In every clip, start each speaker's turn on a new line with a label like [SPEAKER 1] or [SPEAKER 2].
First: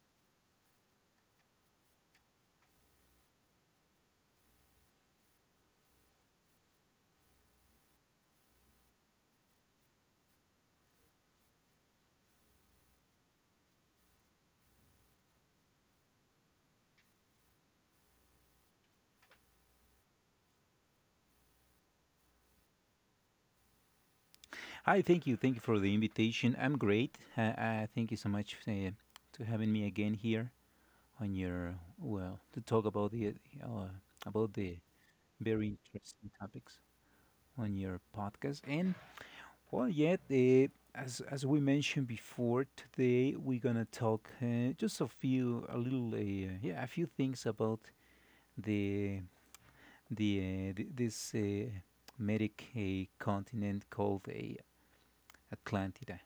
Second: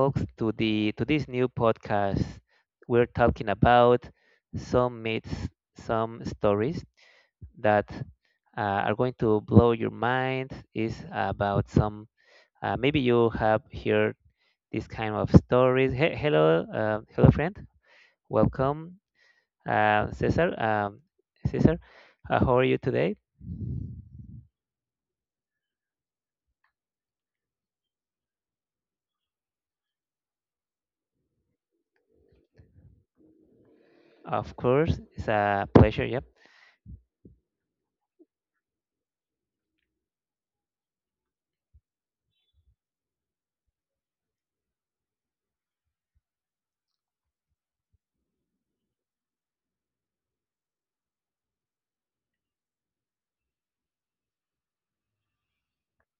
[SPEAKER 1] folks, to this new podcast. We're talking about some myths, some stories that are going to blow your mind. Is about some. Maybe you have heard this kind of stories. Hello, friend. Welcome, Cesar. Cesar, how are you today?
[SPEAKER 2] Hi, thank you. Thank you for the invitation. I'm great. Thank you so much for, to having me again here on your well to talk uh, about
[SPEAKER 1] Of
[SPEAKER 2] the
[SPEAKER 1] course, it's
[SPEAKER 2] very
[SPEAKER 1] a pleasure. Yep.
[SPEAKER 2] interesting topics on your podcast. And well, yet as we mentioned before, today we're gonna talk just a few a little yeah a few things about the the, th- this medic continent called Atlantis.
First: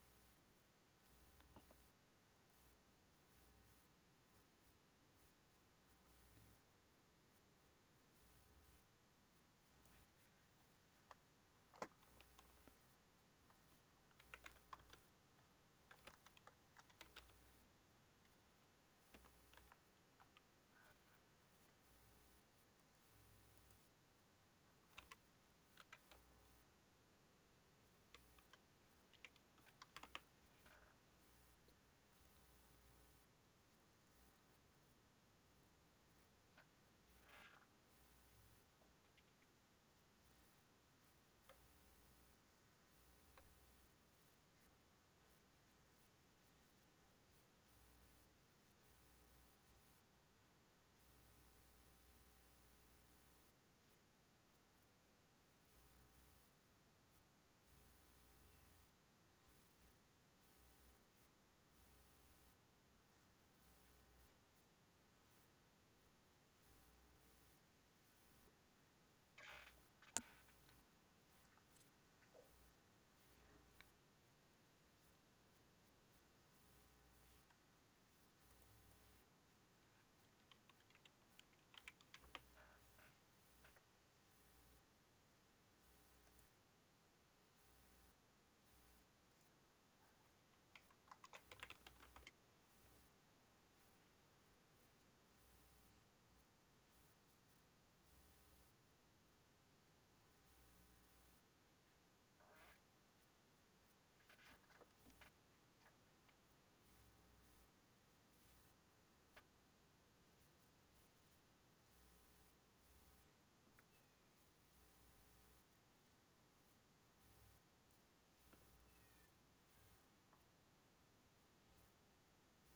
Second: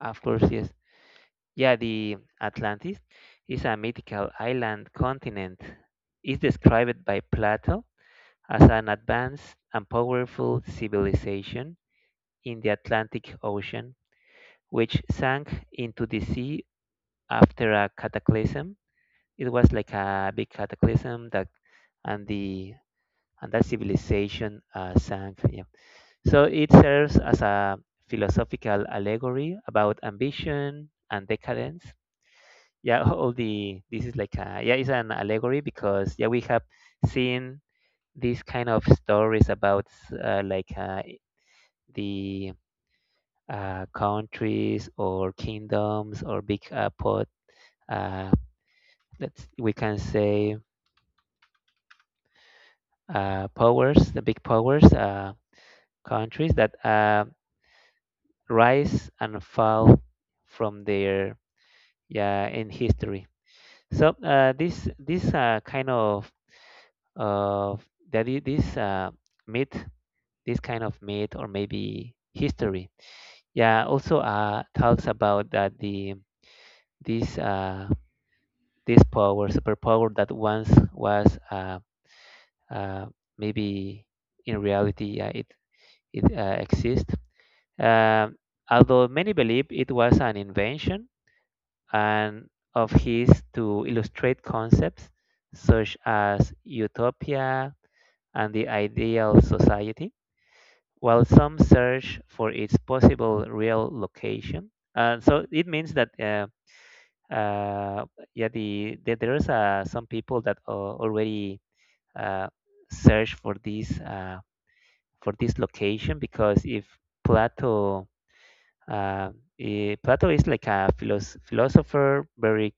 [SPEAKER 1] Of course, yes. Yeah, the Atlantis is a mythical island continent. It's described by Plato as an advanced and powerful civilization in the Atlantic Ocean, which sank into the sea after a cataclysm. It was like a big cataclysm that, and the and that civilization sank. Yeah. So it serves as a philosophical allegory about ambition and decadence. Yeah, all the this is like a yeah, it's an allegory because yeah, we have seen these kind of stories about like the countries or kingdoms or big pot. Uh, let's We can say powers, the big powers, countries that rise and fall from their, yeah, in history. So this kind of that, this myth, this kind of myth, or maybe history, yeah, also talks about that the this this power, superpower, that once was uh, maybe in reality it exists. Um Although many believe it was an invention, and of his, to illustrate concepts such as utopia and the ideal society, while some search for its possible real location. So it means that uh, yeah, there's some people that already uh, search for this, for this location, because if Plato, uh, Plato is like a philosopher, very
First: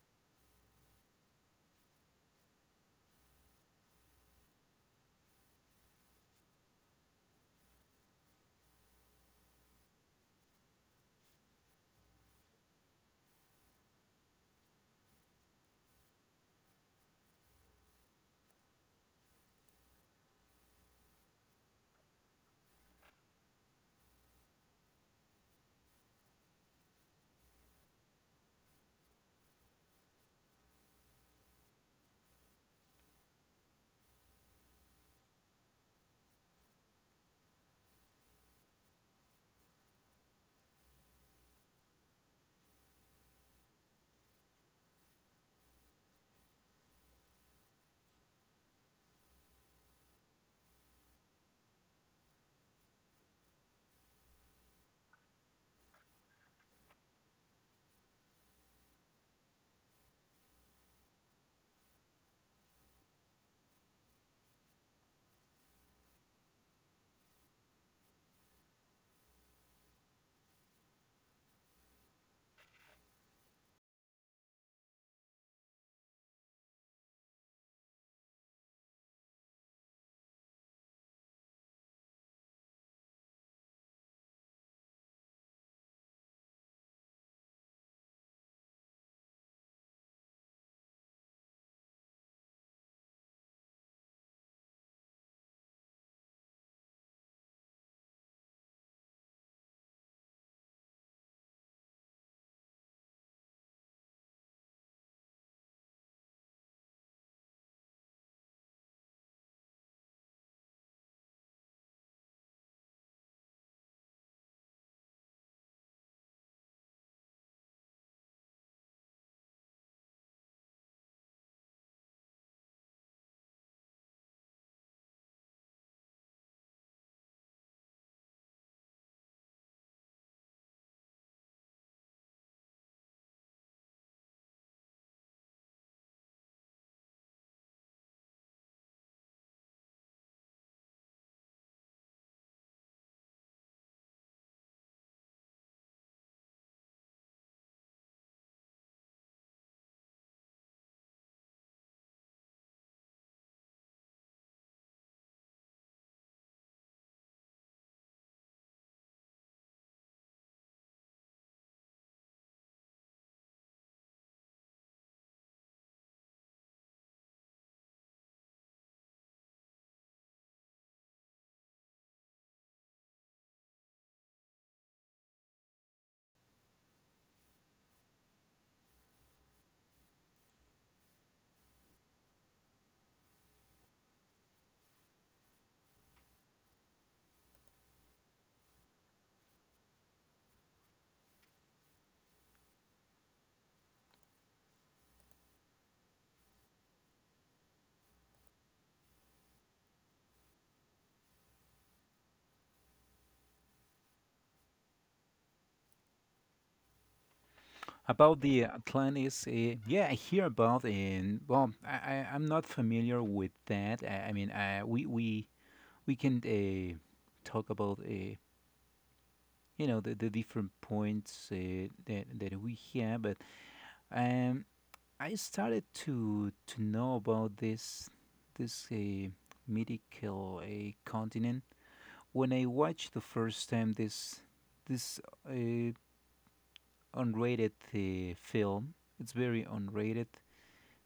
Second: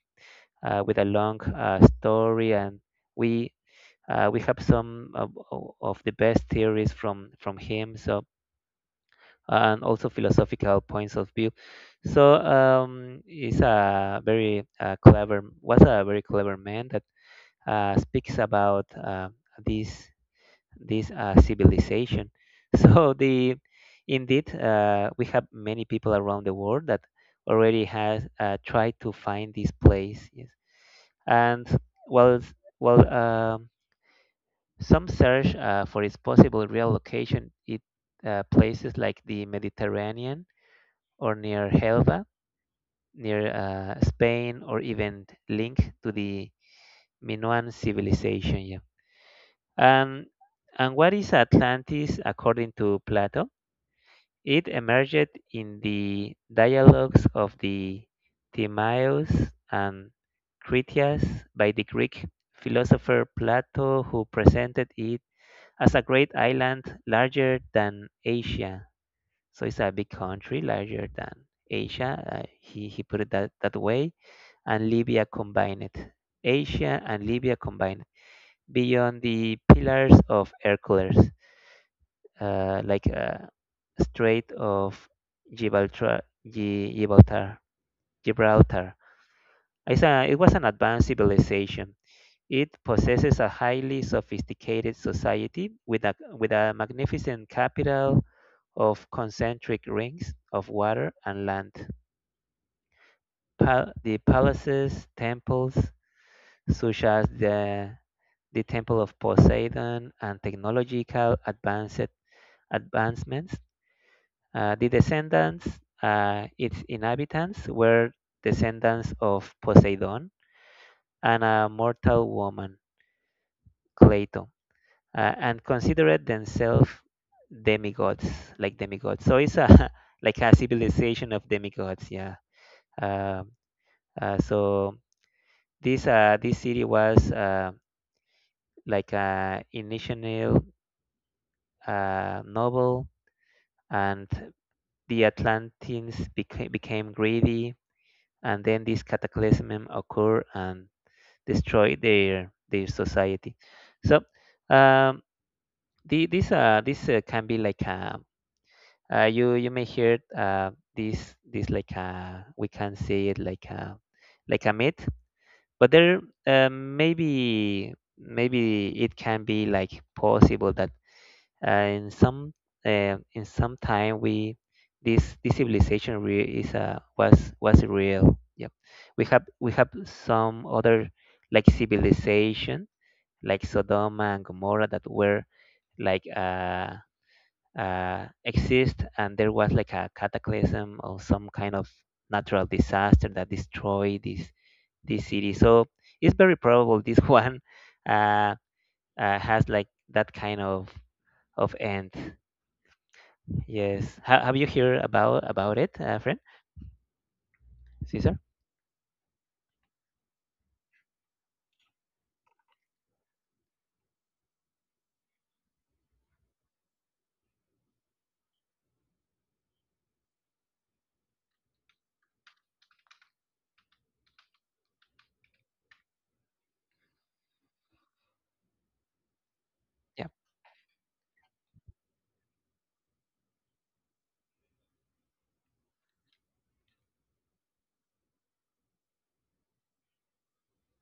[SPEAKER 1] with a long story, and we we have some of the best theories from him. So, and also philosophical points of view. So, he's a very clever, was a very clever man that speaks about this this civilization. So the indeed, we have many people around the world that already has tried to find this place. Yes. And while while some search, for its possible real location, it places like the Mediterranean, or near Helva, near Spain, or even linked to the Minoan civilization. Yeah. And and what is Atlantis according to Plato? It emerged in the dialogues of the Timaeus and Critias by the Greek philosopher Plato, who presented it as a great island larger than Asia. So it's a big country larger than Asia. He put it that way. And Libya combined. Asia and Libya combined, beyond the pillars of Hercules, like Strait of Gibraltar. Gibraltar. Gibraltar. It was an advanced civilization. It possesses a highly sophisticated society with a magnificent capital of concentric rings of water and land. The palaces, temples, such as the Temple of Poseidon, and technological advanced advancements. Uh, the descendants, its inhabitants were descendants of Poseidon and a mortal woman, Cleito, and considered themselves demigods, like demigods. So it's a like a civilization of demigods, yeah. Um so this this city was, like a initial novel, and the Atlanteans became greedy, and then this cataclysm occur and destroy their society. So, um, this this can be like a, you may hear this like a, we can say it like a, like a myth, but there maybe it can be like possible that uh, in some in some time, we this civilization re- is was real. Yep. We have some other like civilization, like Sodom and Gomorrah, that were like uh, exist, and there was like a cataclysm or some kind of natural disaster that destroyed this city. So it's very probable this one uh, has like that kind of end. Yes. Have you heard about it, friend?
[SPEAKER 2] About
[SPEAKER 1] Caesar?
[SPEAKER 2] the Atlantis, yeah, I hear about it. Well, I I'm not familiar with that. I mean, I, we can talk about you know the different points that that we have, but um, I started to know about this
[SPEAKER 1] Yeah,
[SPEAKER 2] mythical continent when I watched the first time this uh, unrated film. It's very unrated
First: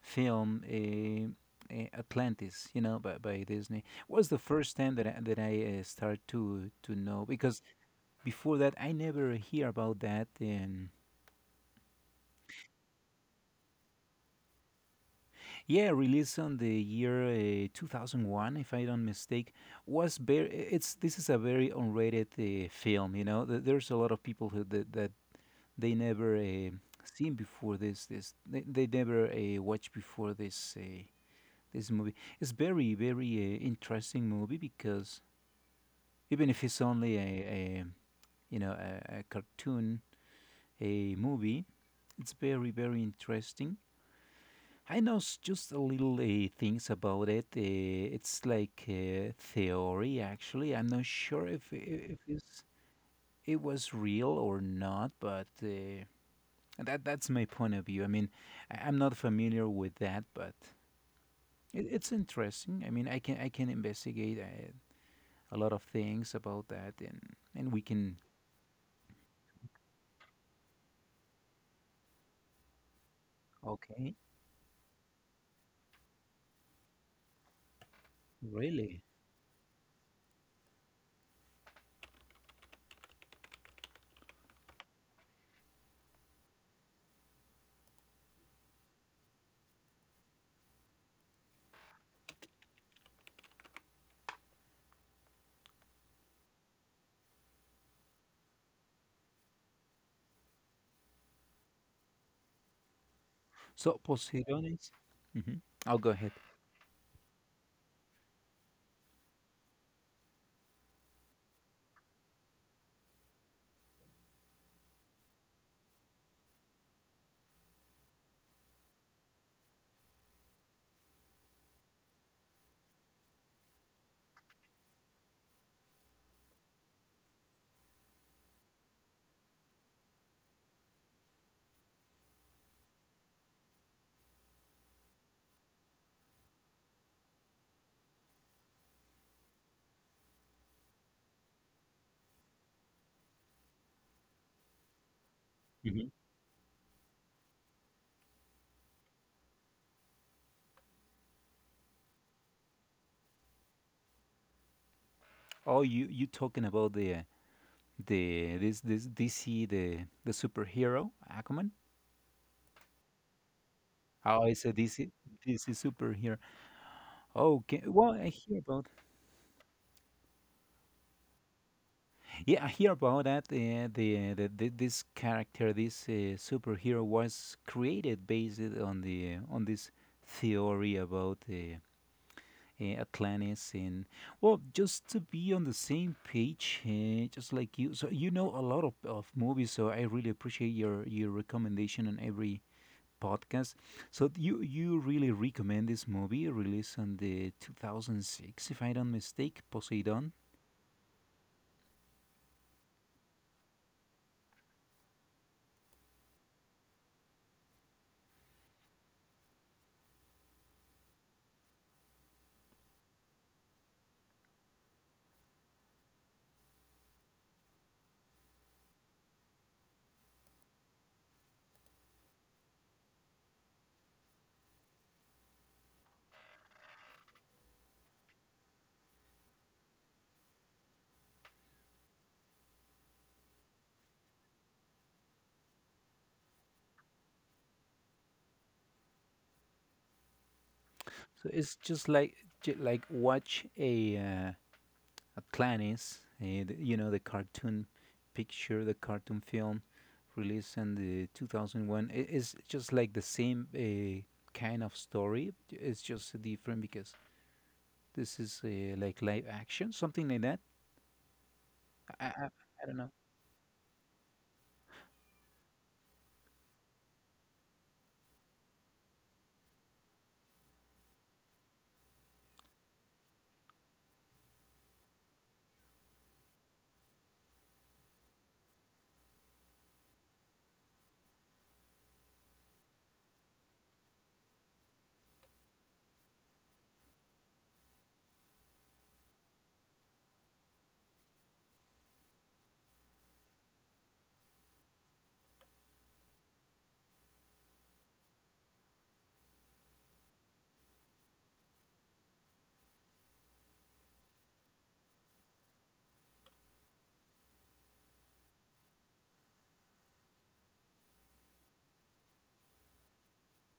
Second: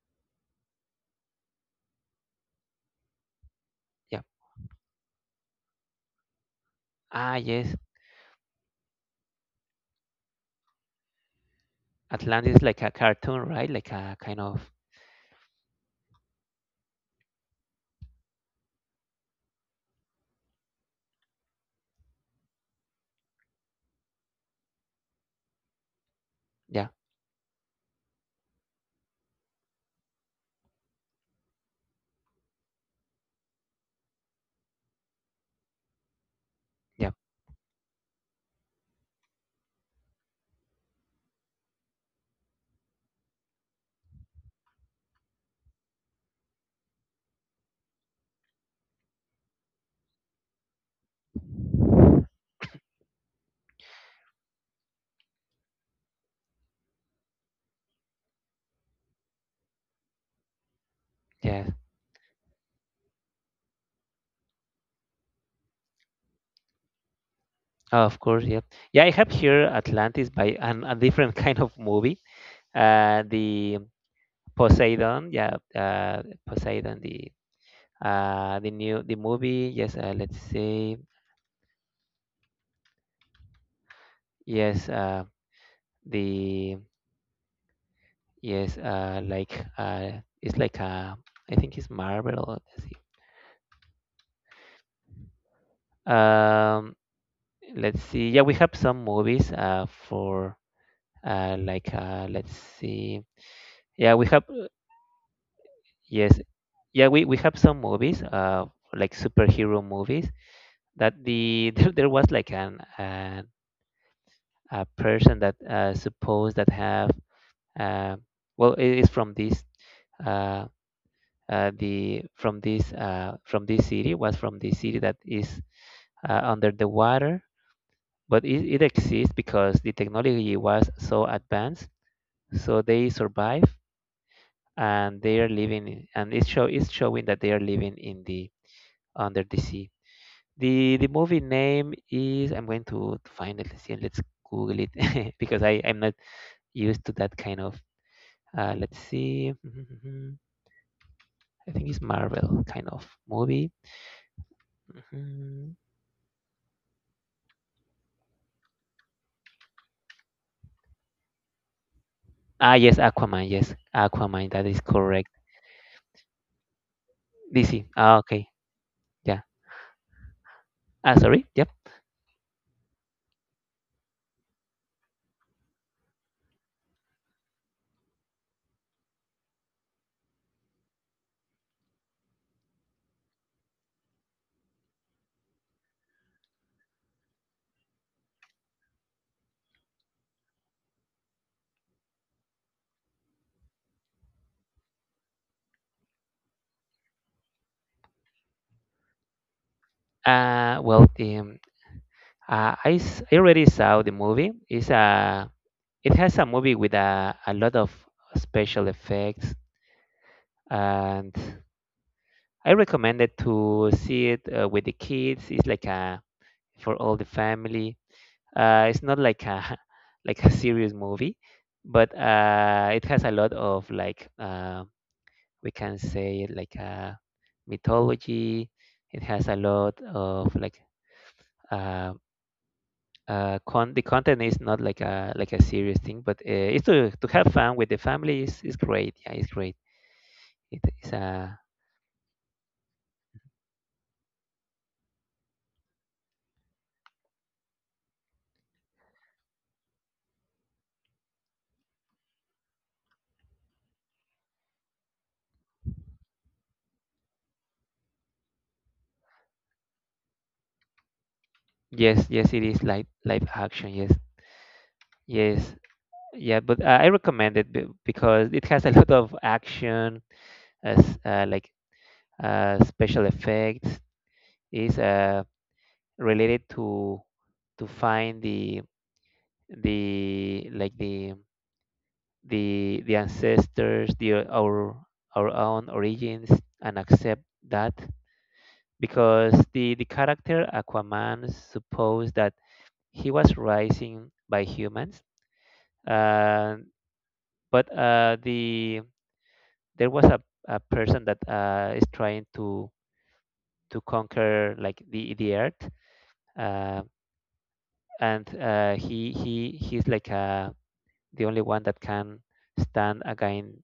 [SPEAKER 2] film, Atlantis, you know, by Disney.
[SPEAKER 1] yeah.
[SPEAKER 2] Was the first time that I start to know
[SPEAKER 1] Ah,
[SPEAKER 2] because
[SPEAKER 1] yes.
[SPEAKER 2] before that I never hear about that.
[SPEAKER 1] Atlantis is like a cartoon, right? Like a kind of,
[SPEAKER 2] Yeah, released on the year 2001, if I don't mistake. Was very it's this is a very unrated film. You know, there's a lot of people who that, that they never.
[SPEAKER 1] yeah,
[SPEAKER 2] Seen before this they never watched before this movie. It's very very interesting movie because even if it's
[SPEAKER 1] yeah,
[SPEAKER 2] only a you know a cartoon, a movie. It's very very interesting. I know just a little things about it. It's like theory, actually. I'm not sure if it's, it was real or not, but that that's my point of view. I mean, I'm not familiar with that, but
[SPEAKER 1] yeah.
[SPEAKER 2] it, it's interesting. I mean, I can investigate a lot of things about that, and we
[SPEAKER 1] Oh,
[SPEAKER 2] can.
[SPEAKER 1] of course, yeah. Yeah, I have here Atlantis by a different kind of movie. The
[SPEAKER 2] Okay,
[SPEAKER 1] Poseidon, yeah, Poseidon, the new
[SPEAKER 2] really?
[SPEAKER 1] the movie. Yes, let's see. Yes, the yes, it's like, I think it's Marvel. Let's see. Um, let's see. Yeah, we have some movies. For like Let's see.
[SPEAKER 2] So
[SPEAKER 1] Yeah, we have,
[SPEAKER 2] Posidonis. Mhm. I'll go ahead.
[SPEAKER 1] yes, yeah, we have some movies. Like superhero movies. That the there was like an, a person that suppose that have, uh, well it is from this uh, the from this, from this city, was from the city that is under the water. But it exists because the technology was so advanced, so they survive, and they are living in, and it's showing that they are living in the, under the sea. The movie name is, I'm going to find it, let's see, let's google it, because I'm not
[SPEAKER 2] Mhm.
[SPEAKER 1] used to that kind of. Let's see. I think it's Marvel kind of movie. Mhm.
[SPEAKER 2] Oh, you talking about the this this DC the superhero Aquaman?
[SPEAKER 1] Ah, yes, Aquaman. Yes, Aquaman.
[SPEAKER 2] Oh,
[SPEAKER 1] That
[SPEAKER 2] it's a
[SPEAKER 1] is
[SPEAKER 2] DC
[SPEAKER 1] correct.
[SPEAKER 2] DC superhero.
[SPEAKER 1] DC.
[SPEAKER 2] Okay, well
[SPEAKER 1] Ah,
[SPEAKER 2] I
[SPEAKER 1] okay.
[SPEAKER 2] hear about
[SPEAKER 1] Yeah. Ah, sorry. Yep.
[SPEAKER 2] yeah I hear about that. The the this character this superhero was created based on the on this theory about Atlantis and well, just to be on the same page, just like you. So you know a lot of movies, so I really appreciate your recommendation on every podcast. So you really recommend this movie released on the 2006, if I don't mistake, Poseidon.
[SPEAKER 1] Well, I already saw the movie. It has a movie with a lot of special effects, and I recommend it to see it, with the kids. It's like a, for all the family. It's not like a like a serious movie, but it has a lot of, we can say, like, mythology. It has a lot of, like, uh, the content is not like a, like a serious thing, but it's to have fun with the family, is great. Yeah, it's great. It is
[SPEAKER 2] So
[SPEAKER 1] a,
[SPEAKER 2] it's just like like watch a Atlantis, the, you know, the cartoon picture, the cartoon film released in the 2001. I- It's just like the same kind of story. It's just different because this is like live action, something like that.
[SPEAKER 1] yes,
[SPEAKER 2] I, I,
[SPEAKER 1] yes, it is
[SPEAKER 2] I don't
[SPEAKER 1] live
[SPEAKER 2] know.
[SPEAKER 1] live action. Yes, yes, yeah. But I recommend it, because it has a lot of action, as, like, special effects, is, related to find the, like the, the ancestors, the our, own origins, and accept that, because the character Aquaman supposed that he was rising by humans, uh, but, there was a person that is trying to conquer, like, the earth. um, and he's like, the only one that can stand against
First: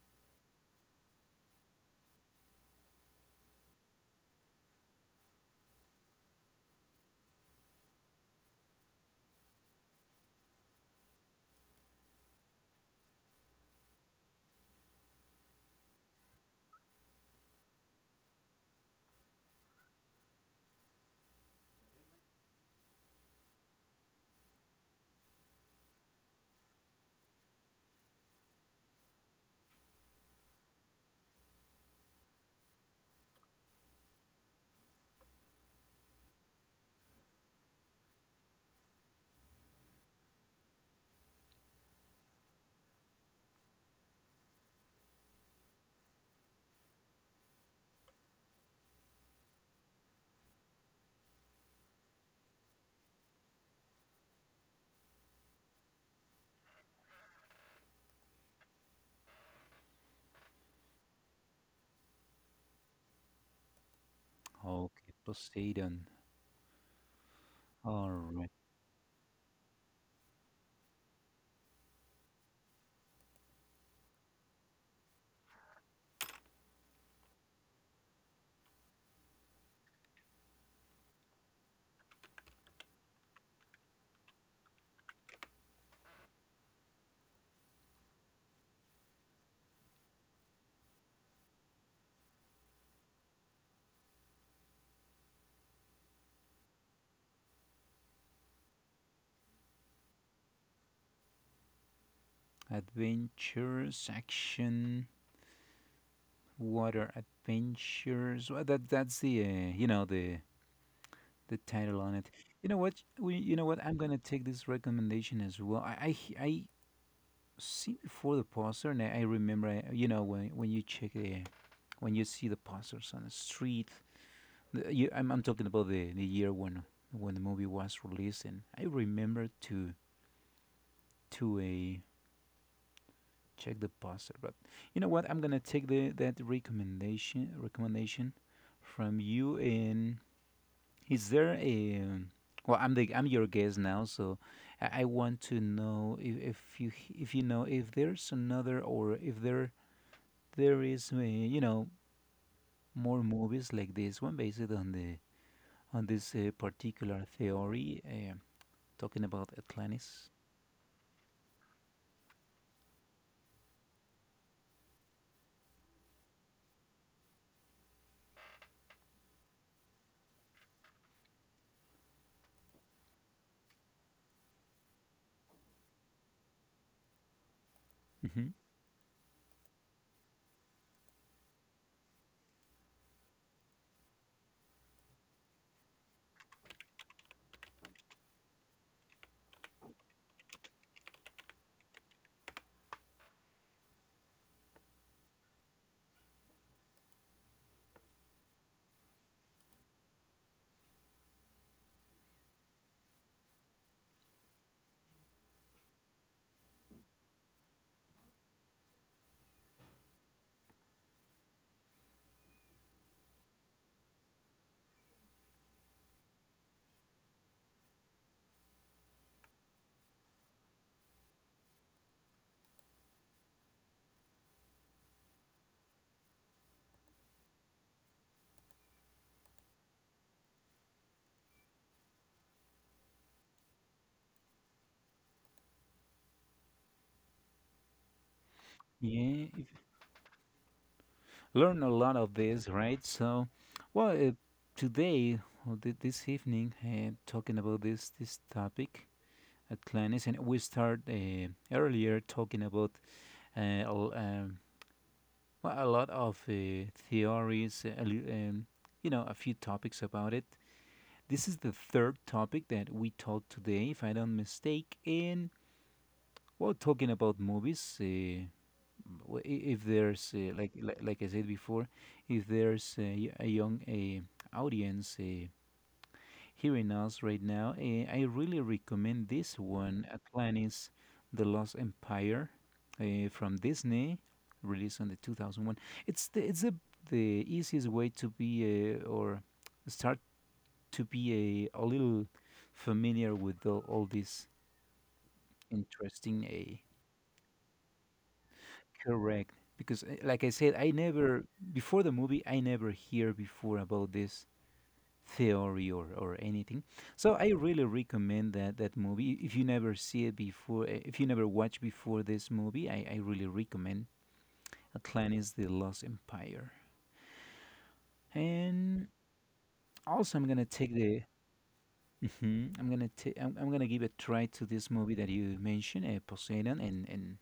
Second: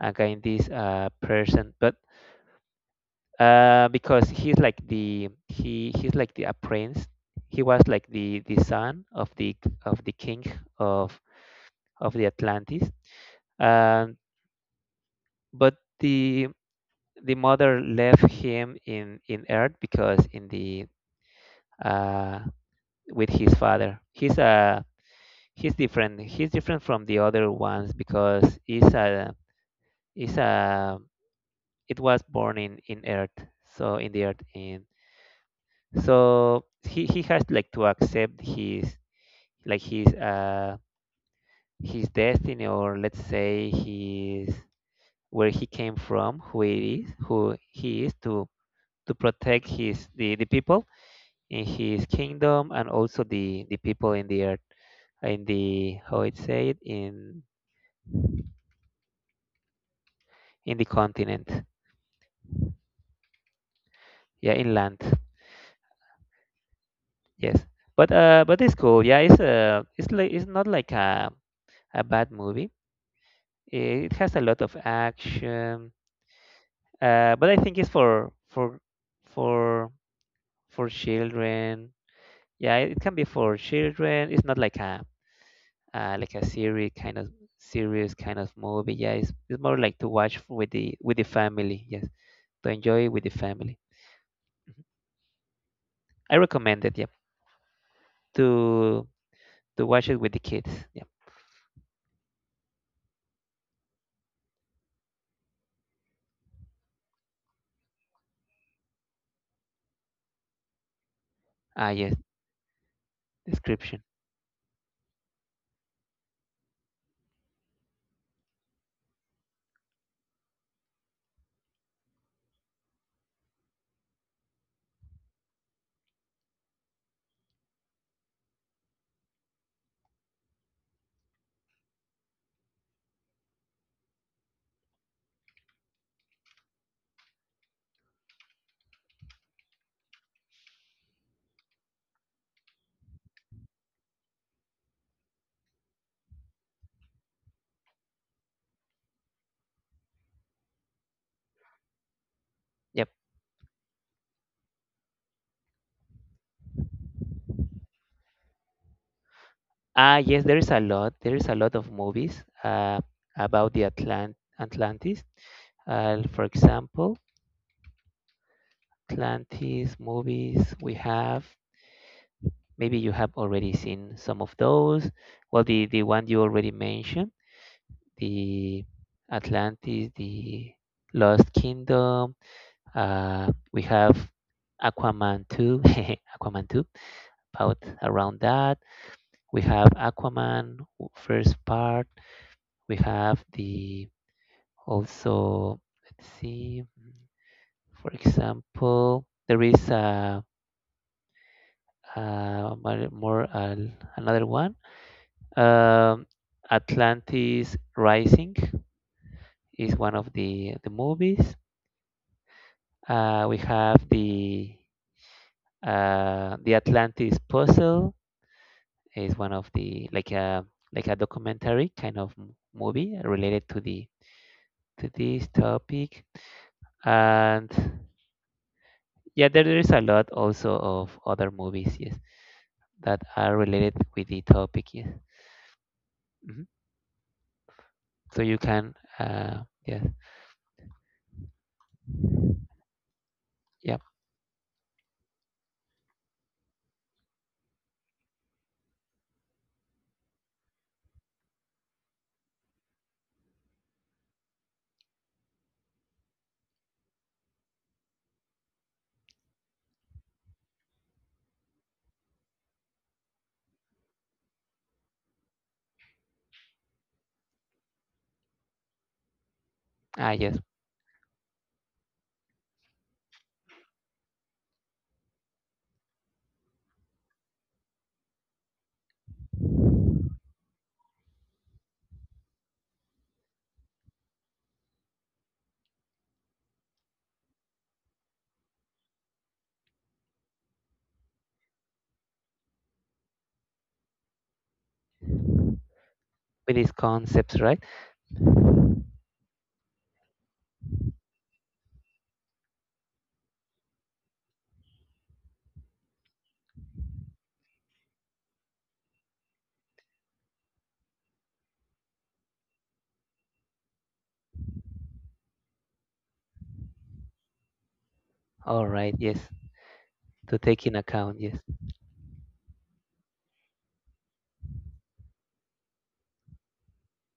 [SPEAKER 1] against this person. But because he's like the a prince. He was like the son of the king of of the Atlantis. Um, but the mother left him in Earth, because in the uh, with his father. He's different. He's different from the other ones because he's a it was born in Earth, so in the Earth, in, so he has, like, to accept his, like his, his destiny, or let's say, his, where he came from, who it is, who he is, to protect his, the people in his kingdom, and also the people in the earth, in the, how it say it, in, the continent, yeah, inland.
[SPEAKER 2] Okay, Poseidon.
[SPEAKER 1] Yes,
[SPEAKER 2] All
[SPEAKER 1] but uh,
[SPEAKER 2] right.
[SPEAKER 1] but it's cool. Yeah, it's like, it's not like a bad movie. It has a lot of action, but I think it's for for children. Yeah, it can be for children. It's not like a, like a serious kind of movie. Yeah, it's more like to watch with the family. Yes, to enjoy with the family. I recommend it. Yeah, to to watch it with the kids. Yeah.
[SPEAKER 2] Adventures, action, water adventures. Well, that that's the you know the
[SPEAKER 1] Ah,
[SPEAKER 2] title
[SPEAKER 1] yes,
[SPEAKER 2] on it. You know what? We, you know what?
[SPEAKER 1] description.
[SPEAKER 2] I'm gonna take this recommendation as well. I see before the poster, and I remember. You know when you check when you see the posters on the street. I'm talking about the year when the movie was released, and I remember to a check the poster. But you know what? I'm gonna take the that recommendation from you and is there a well? I'm your guest now, so I want to know if, if you know if there's another or if there there is you know
[SPEAKER 1] Yep.
[SPEAKER 2] more movies like this one based on the on this particular theory talking about
[SPEAKER 1] Ah,
[SPEAKER 2] Atlantis.
[SPEAKER 1] yes, there is a lot. There is a lot of movies about the Atlantis. For example, Atlantis movies we have. Maybe you have already seen some of those. Well, the one you already mentioned,
[SPEAKER 2] Hmm.
[SPEAKER 1] the Atlantis, the Lost Kingdom. We have Aquaman 2, Aquaman 2, about, around that. We have Aquaman, first part. We have the. Also, let's see. For example, there is a another one. Um, Atlantis Rising is one of the movies. We have the Atlantis Puzzle, is one of the, like a, like a documentary kind of movie related to the, to this topic. And yeah, there is a lot also of other movies. Yes, that are related with the topic. Yes. Mhm. So you can,
[SPEAKER 2] Yeah,
[SPEAKER 1] yes,
[SPEAKER 2] learn a lot of this, right? So,
[SPEAKER 1] yeah,
[SPEAKER 2] well, today or this evening, talking about this topic. Atlantis, and we start earlier talking about uh, l- um, well, a lot of theories, you know, a few topics about it. This is the third topic that we taught today, if I don't mistake, in well, talking about movies. If there's
[SPEAKER 1] ah, yes,
[SPEAKER 2] like, like I said before, if there's a, a young audience. Hearing us right now, I really recommend this one, Atlantis, The Lost Empire, from Disney, released on the 2001. It's the easiest way to be or start to be a little familiar with the all this interesting
[SPEAKER 1] with these concepts, right?
[SPEAKER 2] correct because like I said, I never before the movie I never hear before about this theory or anything. So I really recommend that that movie. If you never see it before, if you never watch before this movie, I really recommend Atlantis: The Lost Empire.
[SPEAKER 1] All
[SPEAKER 2] And
[SPEAKER 1] right, yes,
[SPEAKER 2] also, I'm
[SPEAKER 1] to
[SPEAKER 2] gonna
[SPEAKER 1] take
[SPEAKER 2] take
[SPEAKER 1] in
[SPEAKER 2] the
[SPEAKER 1] account, yes,
[SPEAKER 2] Mhm. I'm gonna give a try to this movie that you mentioned, Poseidon,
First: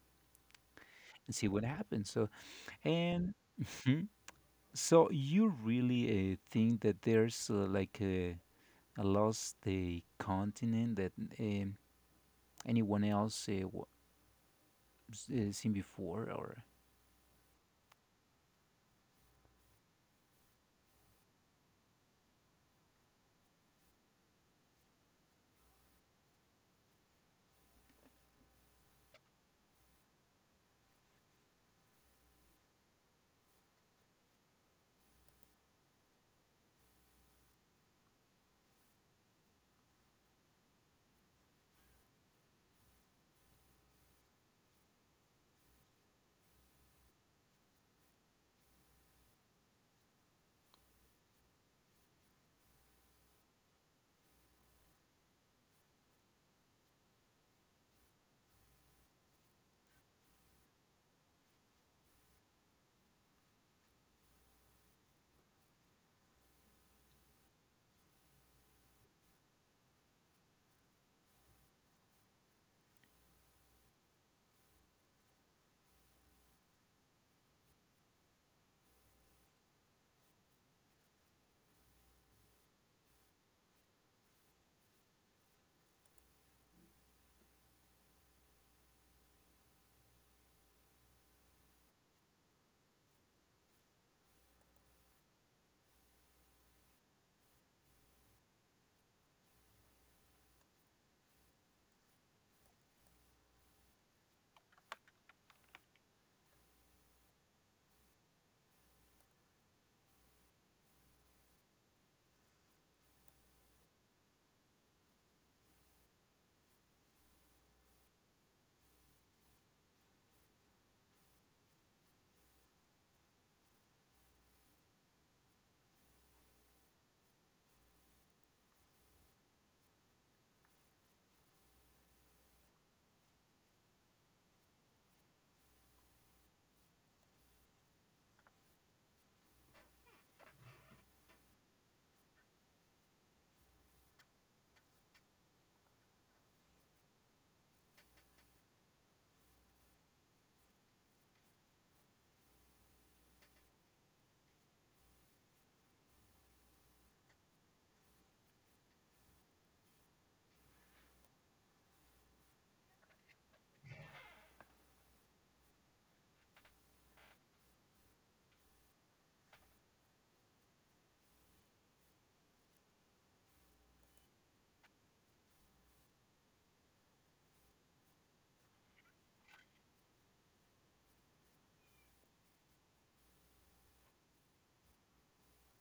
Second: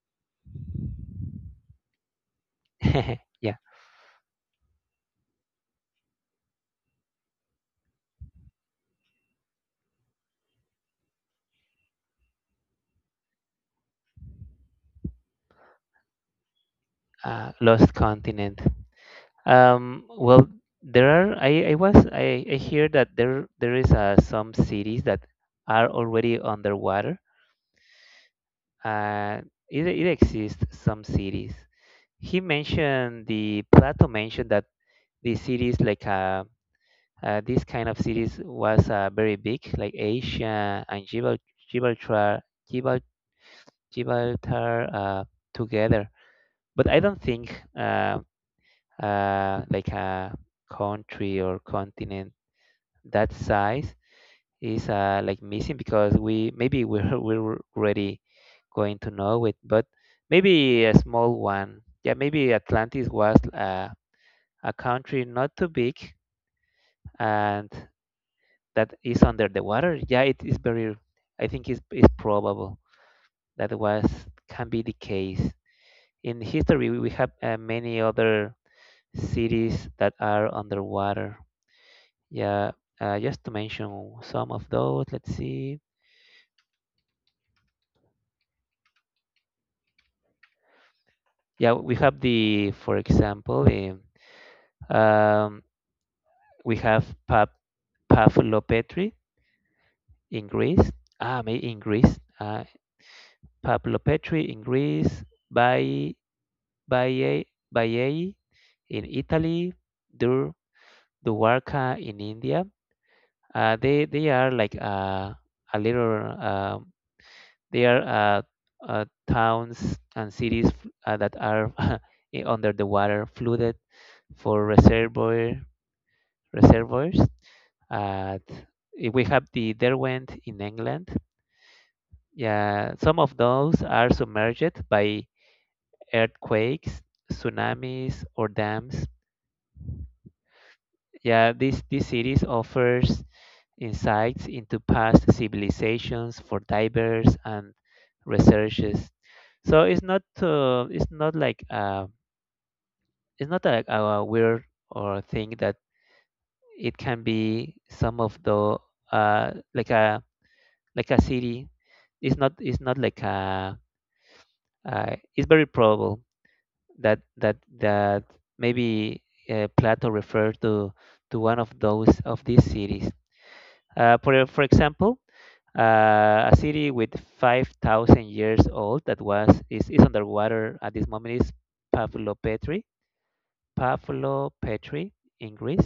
[SPEAKER 2] and see what happens. So and
[SPEAKER 1] yeah,
[SPEAKER 2] Mhm. So you really think that there's like a lost continent that um, anyone else seen before or
[SPEAKER 1] lost continent. Well, there are. I was. I hear that there is some cities that are already underwater. Uh, it exists some cities. He mentioned the Plato mentioned that the cities like this kind of cities was very big, like Asia and Gibraltar, Gibral- Gibraltar together. But I don't think like a country or continent that size is like missing because we maybe we're we're already going to know it, but maybe a small one. Yeah, maybe Atlantis was a country not too big and that is under the water. Yeah, it is very, I think it's probable that was can be the case. In history, we have many other cities that are underwater. Yeah, just to mention some of those, let's see. Yeah, we have for example, um, we have Paphlopetri in Greece. Ah, in Greece. Paphlopetri in Greece, by Baie Baiae in Italy, Dur Dwarka in India. They are like a little they are towns and cities that are under the water, flooded for reservoirs. Uh, we have the Derwent in England. Yeah, some of those are submerged by earthquakes, tsunamis, or dams. Yeah, this series offers insights into past civilizations for divers and researchers. So it's not it's not like a weird or thing that it can be some of the uh, like a like a city. It's not, it's not like a it's very probable that maybe Plato referred to one of those of these cities. For example, a city with 5,000 years old that was is underwater at this moment is Pavlopetri. Pavlopetri in Greece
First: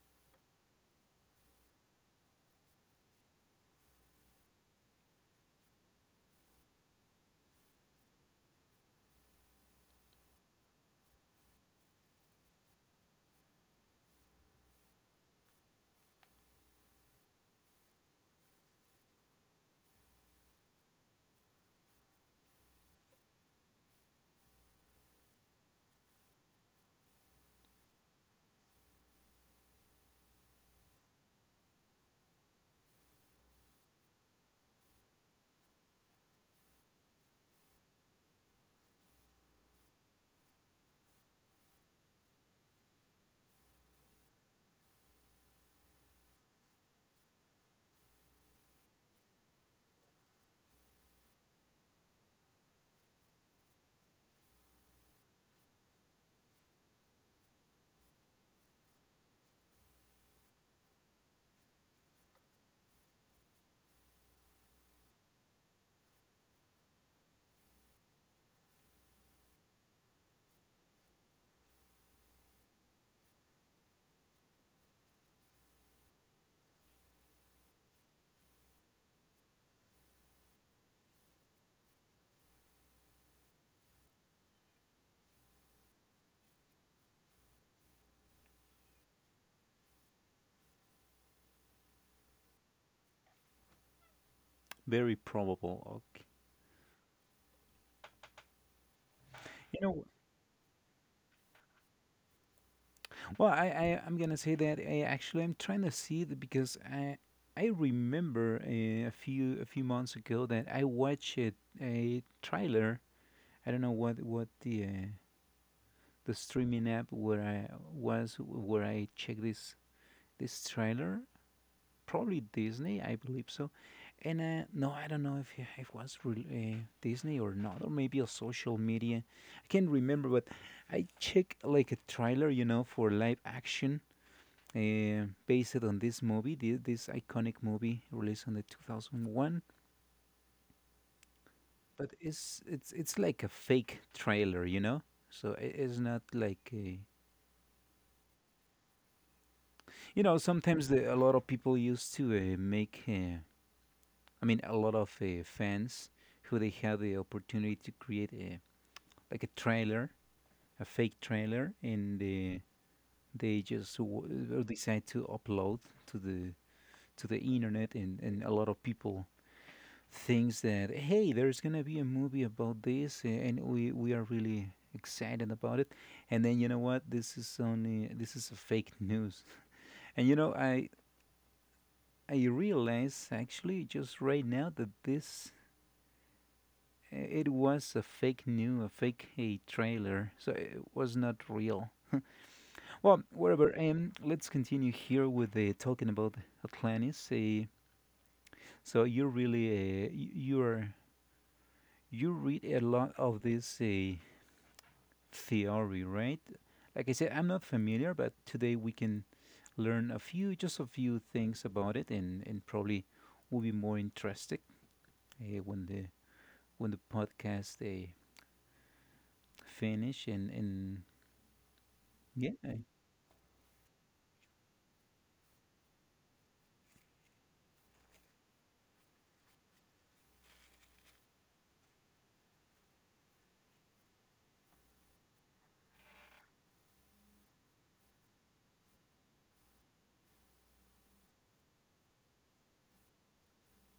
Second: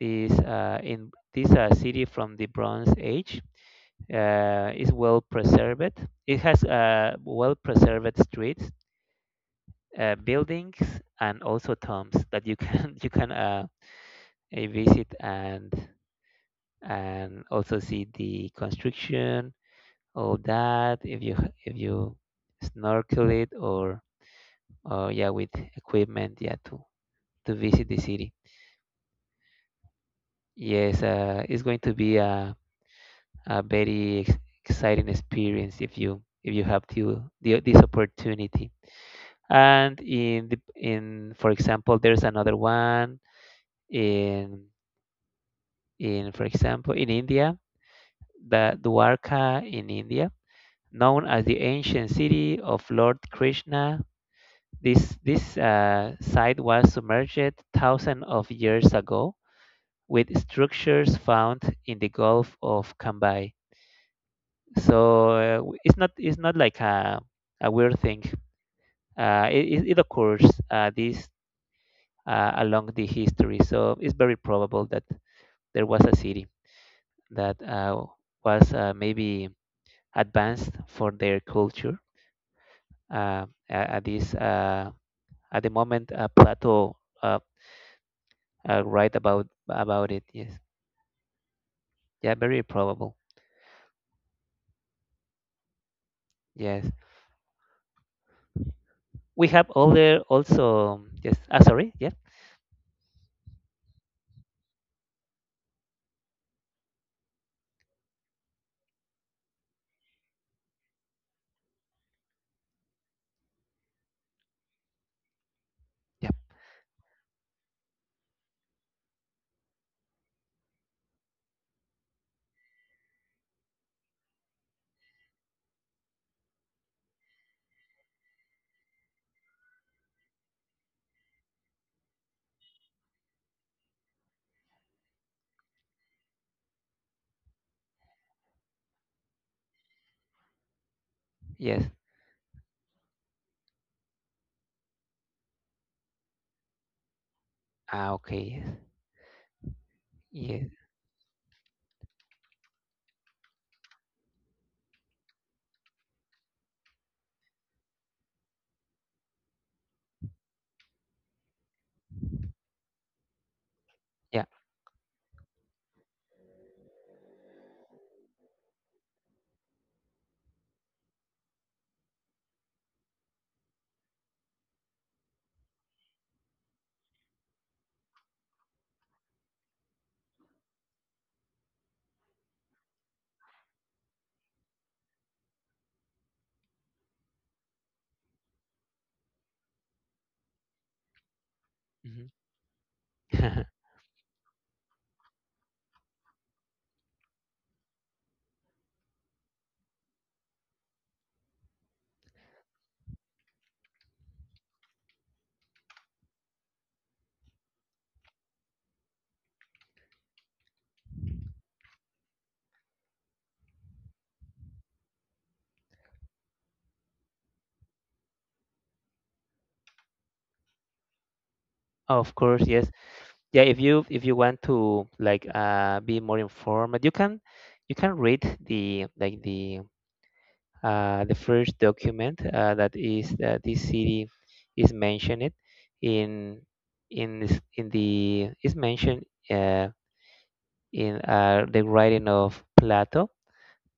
[SPEAKER 1] is in this city from the Bronze Age. Is well preserved. It has well preserved streets, buildings, and also tombs that you can you can visit and also see the construction, all that, if you if you snorkel it or, yeah, with equipment, yeah, to visit the city. Yes, it's going to be a very exciting experience if you have to this opportunity. And in the, in for example, there's another one in in for example in India, the Dwarka in India, known as the ancient city of Lord Krishna. This site was submerged thousands of years ago with structures found in the Gulf of Cambay. So it's not, a weird thing. It occurs this along the history. So it's very probable that there was a city that was maybe advanced for their culture at this at the moment Plato uh, write about it. Yes. Yeah, very probable.
[SPEAKER 2] very probable. Okay.
[SPEAKER 1] Yes. We have
[SPEAKER 2] You know,
[SPEAKER 1] other also, yes. Ah, sorry. Yeah.
[SPEAKER 2] well I, I'm gonna say that I actually I'm trying to see it because I remember a few months ago that I watched a trailer. I don't know what
[SPEAKER 1] Yep.
[SPEAKER 2] the streaming app where I was where I checked this trailer, probably Disney I believe so. And no, I don't know if it was Disney or not, or maybe a social media. I can't remember, but I checked like a trailer, you know, for live action based on this movie, this iconic movie released in the 2001.
[SPEAKER 1] Yes.
[SPEAKER 2] But it's it's like a fake trailer, you know. So it is not like
[SPEAKER 1] Ah, okay.
[SPEAKER 2] you know.
[SPEAKER 1] Yes. Yes.
[SPEAKER 2] Sometimes the, a lot of people used to make. I mean, a lot of fans who they had the opportunity to create a like a trailer a fake trailer, and they just
[SPEAKER 1] Yeah.
[SPEAKER 2] decide to upload to the to the internet, and a lot of people thinks that hey, there's gonna be a movie about this, and we are really excited about it. And then you know what? This is only this is a fake news, and you know I realize actually just right now that this. It was a fake news, a fake a trailer, so it was not real.
[SPEAKER 1] Hmm.
[SPEAKER 2] Well, whatever. Let's continue here with the talking about Atlantis. So you really you're you read a lot of this theory, right? Like I said, I'm not familiar, but today we can learn a few, just a few things about it, and probably will be more interested uh, when the when the podcast finish and
[SPEAKER 1] Of
[SPEAKER 2] yeah.
[SPEAKER 1] course. Yes. Yeah. If you want to like be more informed, you can read the like the the first document that is this city is mentioned in in this, in the is mentioned uh, in the writing of Plato.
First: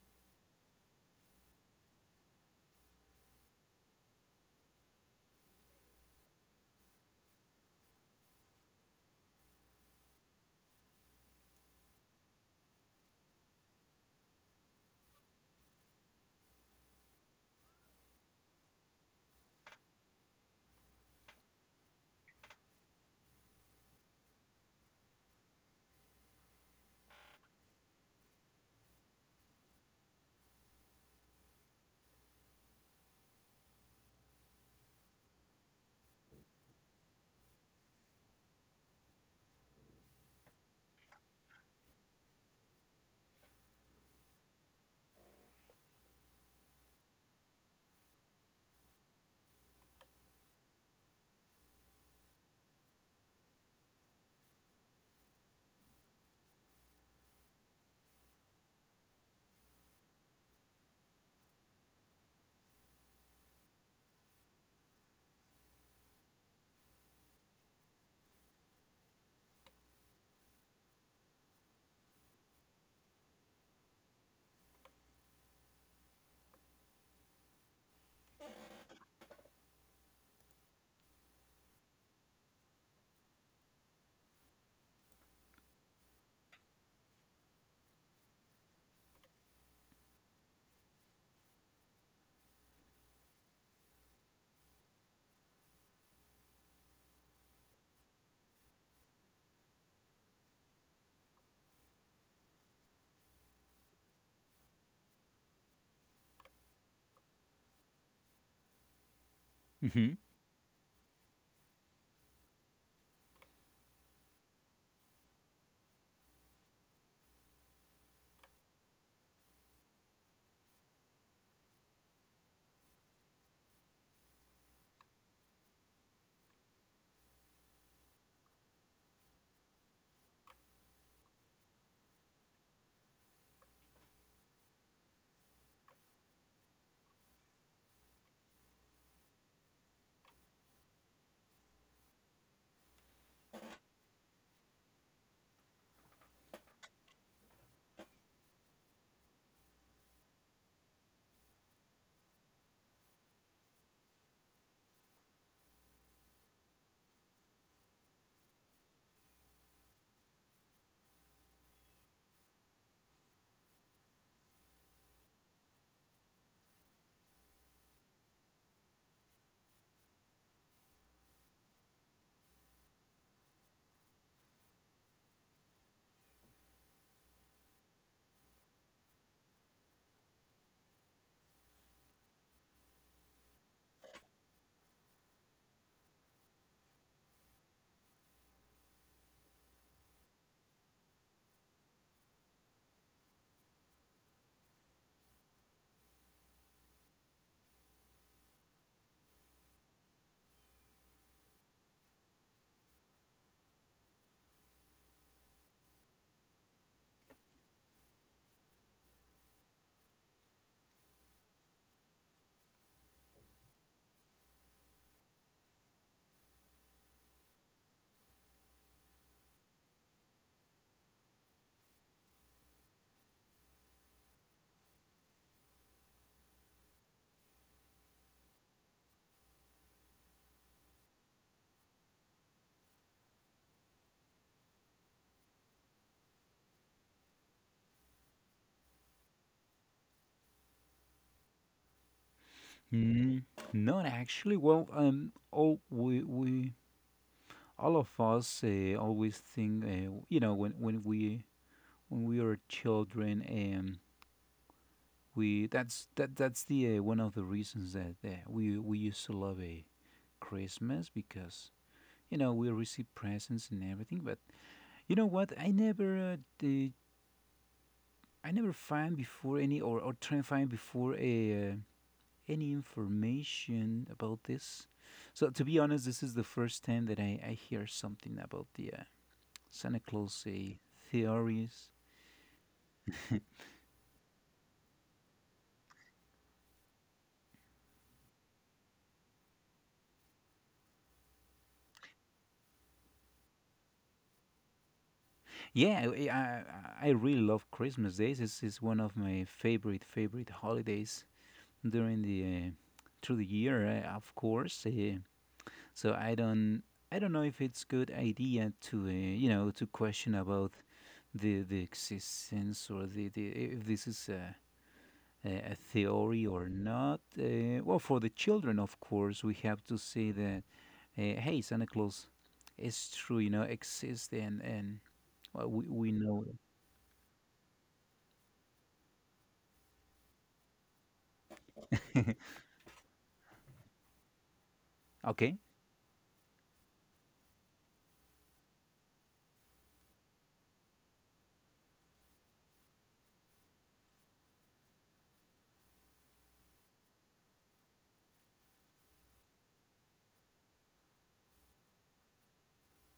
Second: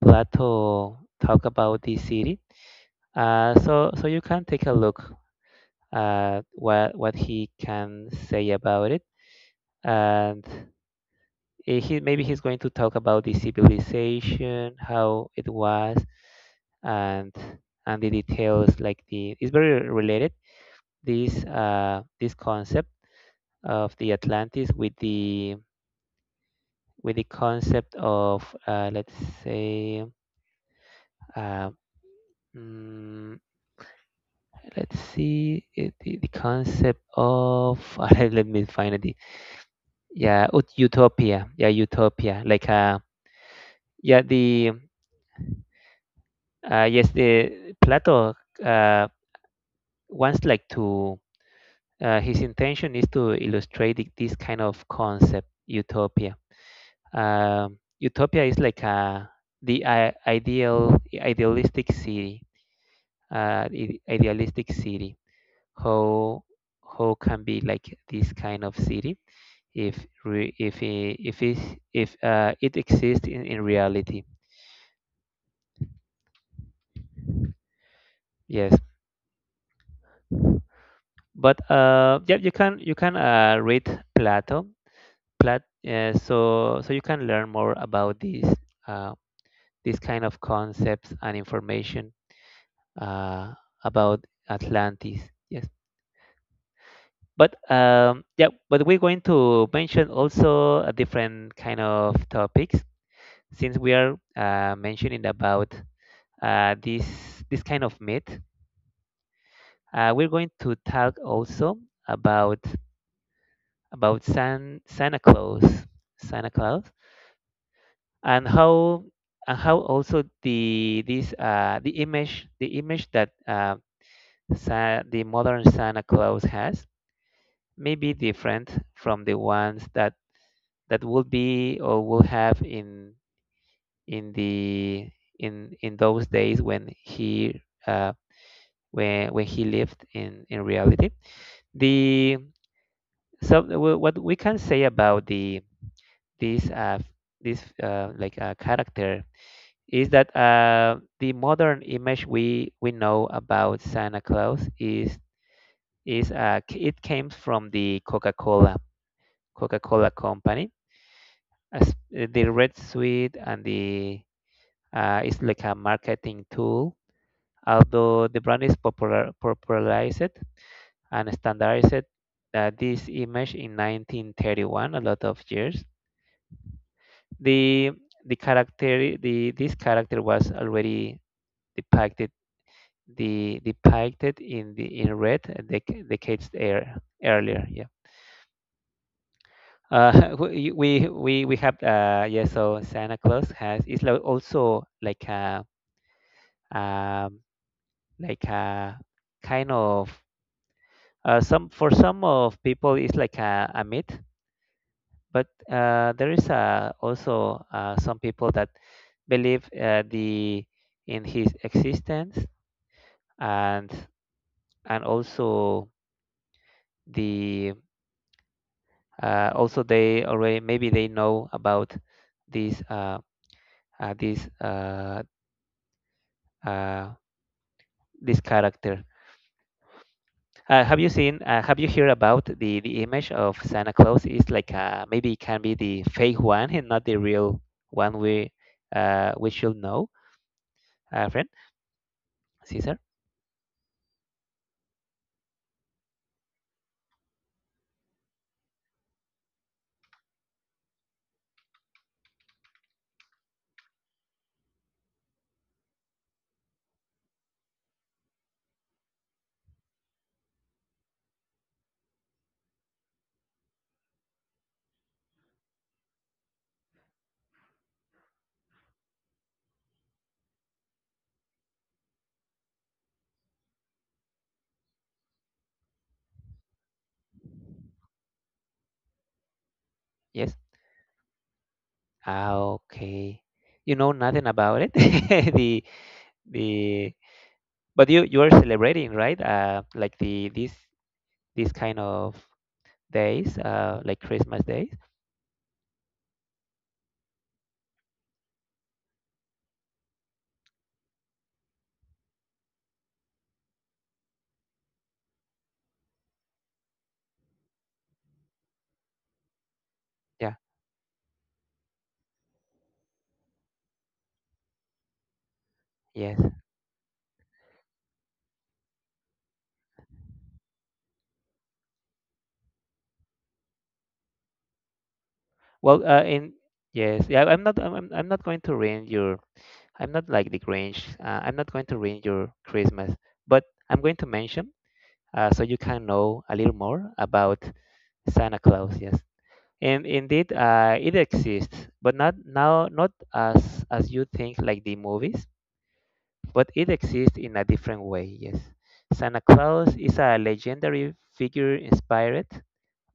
[SPEAKER 1] Plato talk about this city. So you can take a look at what he can say about it and. He, maybe he's going to talk about the civilization, how it was, and the details, like the, it's very related, this this concept of the Atlantis with the concept of, let's say, uh, mm, let's see it, the concept of let me find it, yeah, utopia, yeah, utopia, like yeah the yes, the Plato uh, wants like to his intention is to illustrate this kind of concept, utopia. Utopia is like a the I ideal idealistic city, idealistic city. How how can be like this kind of city if if it, if it exists in reality? Yes, but yeah, you can read Plato, Plat, so so you can learn more about uh, these kind of concepts and information uh, about Atlantis. Yes, but yeah, but we're going to mention also a different kind of topics since we are mentioning about this kind of myth.
[SPEAKER 2] Mm-hmm.
[SPEAKER 1] We're going to talk also about Santa Claus, Santa Claus, and how also the, this the image, the image that, the modern Santa Claus has, may be different from the ones that would be, or would have, in the in those days uh, when he lived in reality. The what we can say about the this like character is that the modern image we know about Santa Claus is it came from the Coca-Cola company as the Red Suite, and the it's like a marketing tool. Although the brand is popularized and standardized this image in 1931, a lot of years. The the character, the this character was already depicted depicted in the in red, decades earlier. Yeah. We have yeah, so Santa Claus has is like also um, like a kind of some, for some of people, it's like a myth, but there is also some people that believe the in his existence and and also the also they already, maybe they know about this uh, this uh, uh, this character. Have you seen? Have you heard about the image of Santa Claus? It's like, maybe it can be the fake one and not the real one. We should know, friend Caesar.
[SPEAKER 2] Mm, not actually. Well, all we all of us always think, you know, when we are children, we that's that that's the one of the reasons that we used to love Christmas because you know we receive presents and everything. But you know what? I never I never find before any or try and find before a any information about this. So to be honest, this is the first time that I hear something about the Santa Claus
[SPEAKER 1] Yes.
[SPEAKER 2] theories.
[SPEAKER 1] Ah, okay. You know nothing about it. the the but you are celebrating, right? Like the, this kind of days, like Christmas days.
[SPEAKER 2] Yeah, I really love Christmas days. It's one of my favorite favorite holidays during the through the year, of course. So I don't know if it's good idea to you know to question
[SPEAKER 1] Yeah.
[SPEAKER 2] about the existence or the if this is a
[SPEAKER 1] Yes.
[SPEAKER 2] theory or not. Well, for the children, of course, we have to say that hey, Santa Claus is true, you know, exists and well,
[SPEAKER 1] Well,
[SPEAKER 2] we know.
[SPEAKER 1] in yes, yeah. I'm not going to ruin your I'm not like the Grinch. I'm not going to ruin your Christmas, but I'm going to mention
[SPEAKER 2] Okay.
[SPEAKER 1] so you can know a little more about Santa Claus. Yes, and indeed, it exists, but not now, not as as you think, like the movies, but it exists in a different way. Yes, Santa Claus is a legendary figure inspired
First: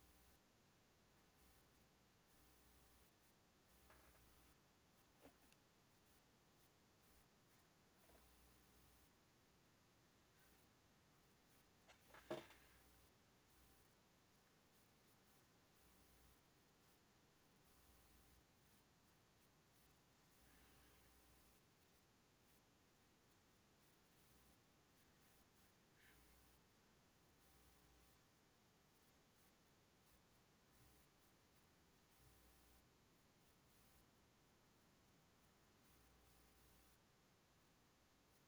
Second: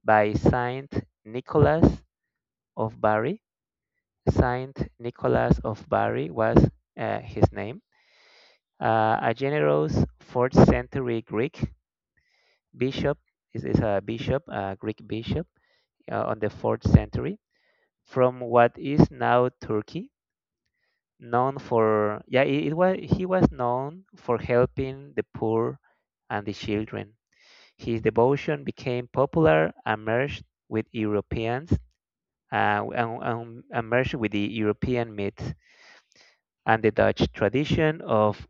[SPEAKER 1] by Saint Nicholas of Bari. Saint Nicholas of Bari was his name. A generous fourth century Greek bishop, is a bishop, a Greek bishop on the fourth century from what is now Turkey, known for, yeah, it was, he was known for helping the poor and the children. His devotion became popular and merged with Europeans and merged with the European myth and the Dutch tradition of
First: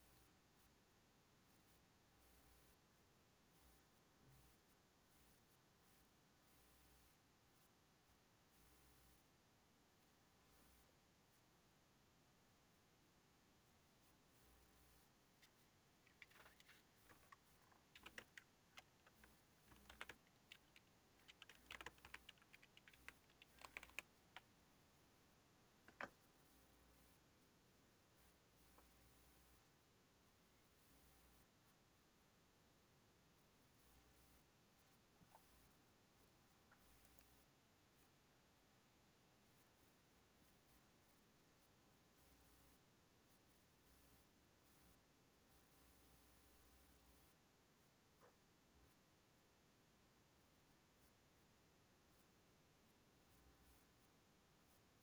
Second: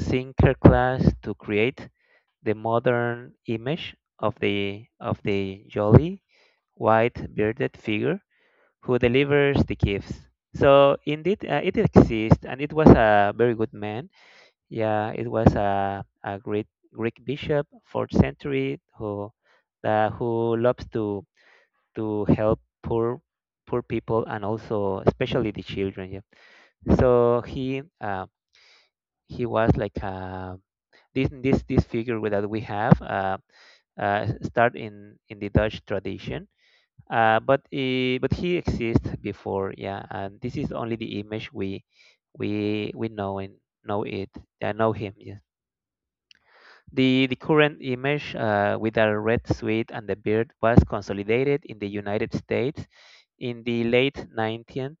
[SPEAKER 1] thinker class to create the modern image of the jolly white bearded figure who delivers the gifts. So indeed, it exists, and it was a very good man. Yeah, it was a great Greek bishop, fourth century, who loves to help poor people, and also especially the children. Yeah. So he was like a, this figure that we have. Start in the Dutch tradition. But he exists before, yeah. And this is only the image we we know and know it. I know him. Yes. The current image with a red suit and the beard was consolidated in the United States in the late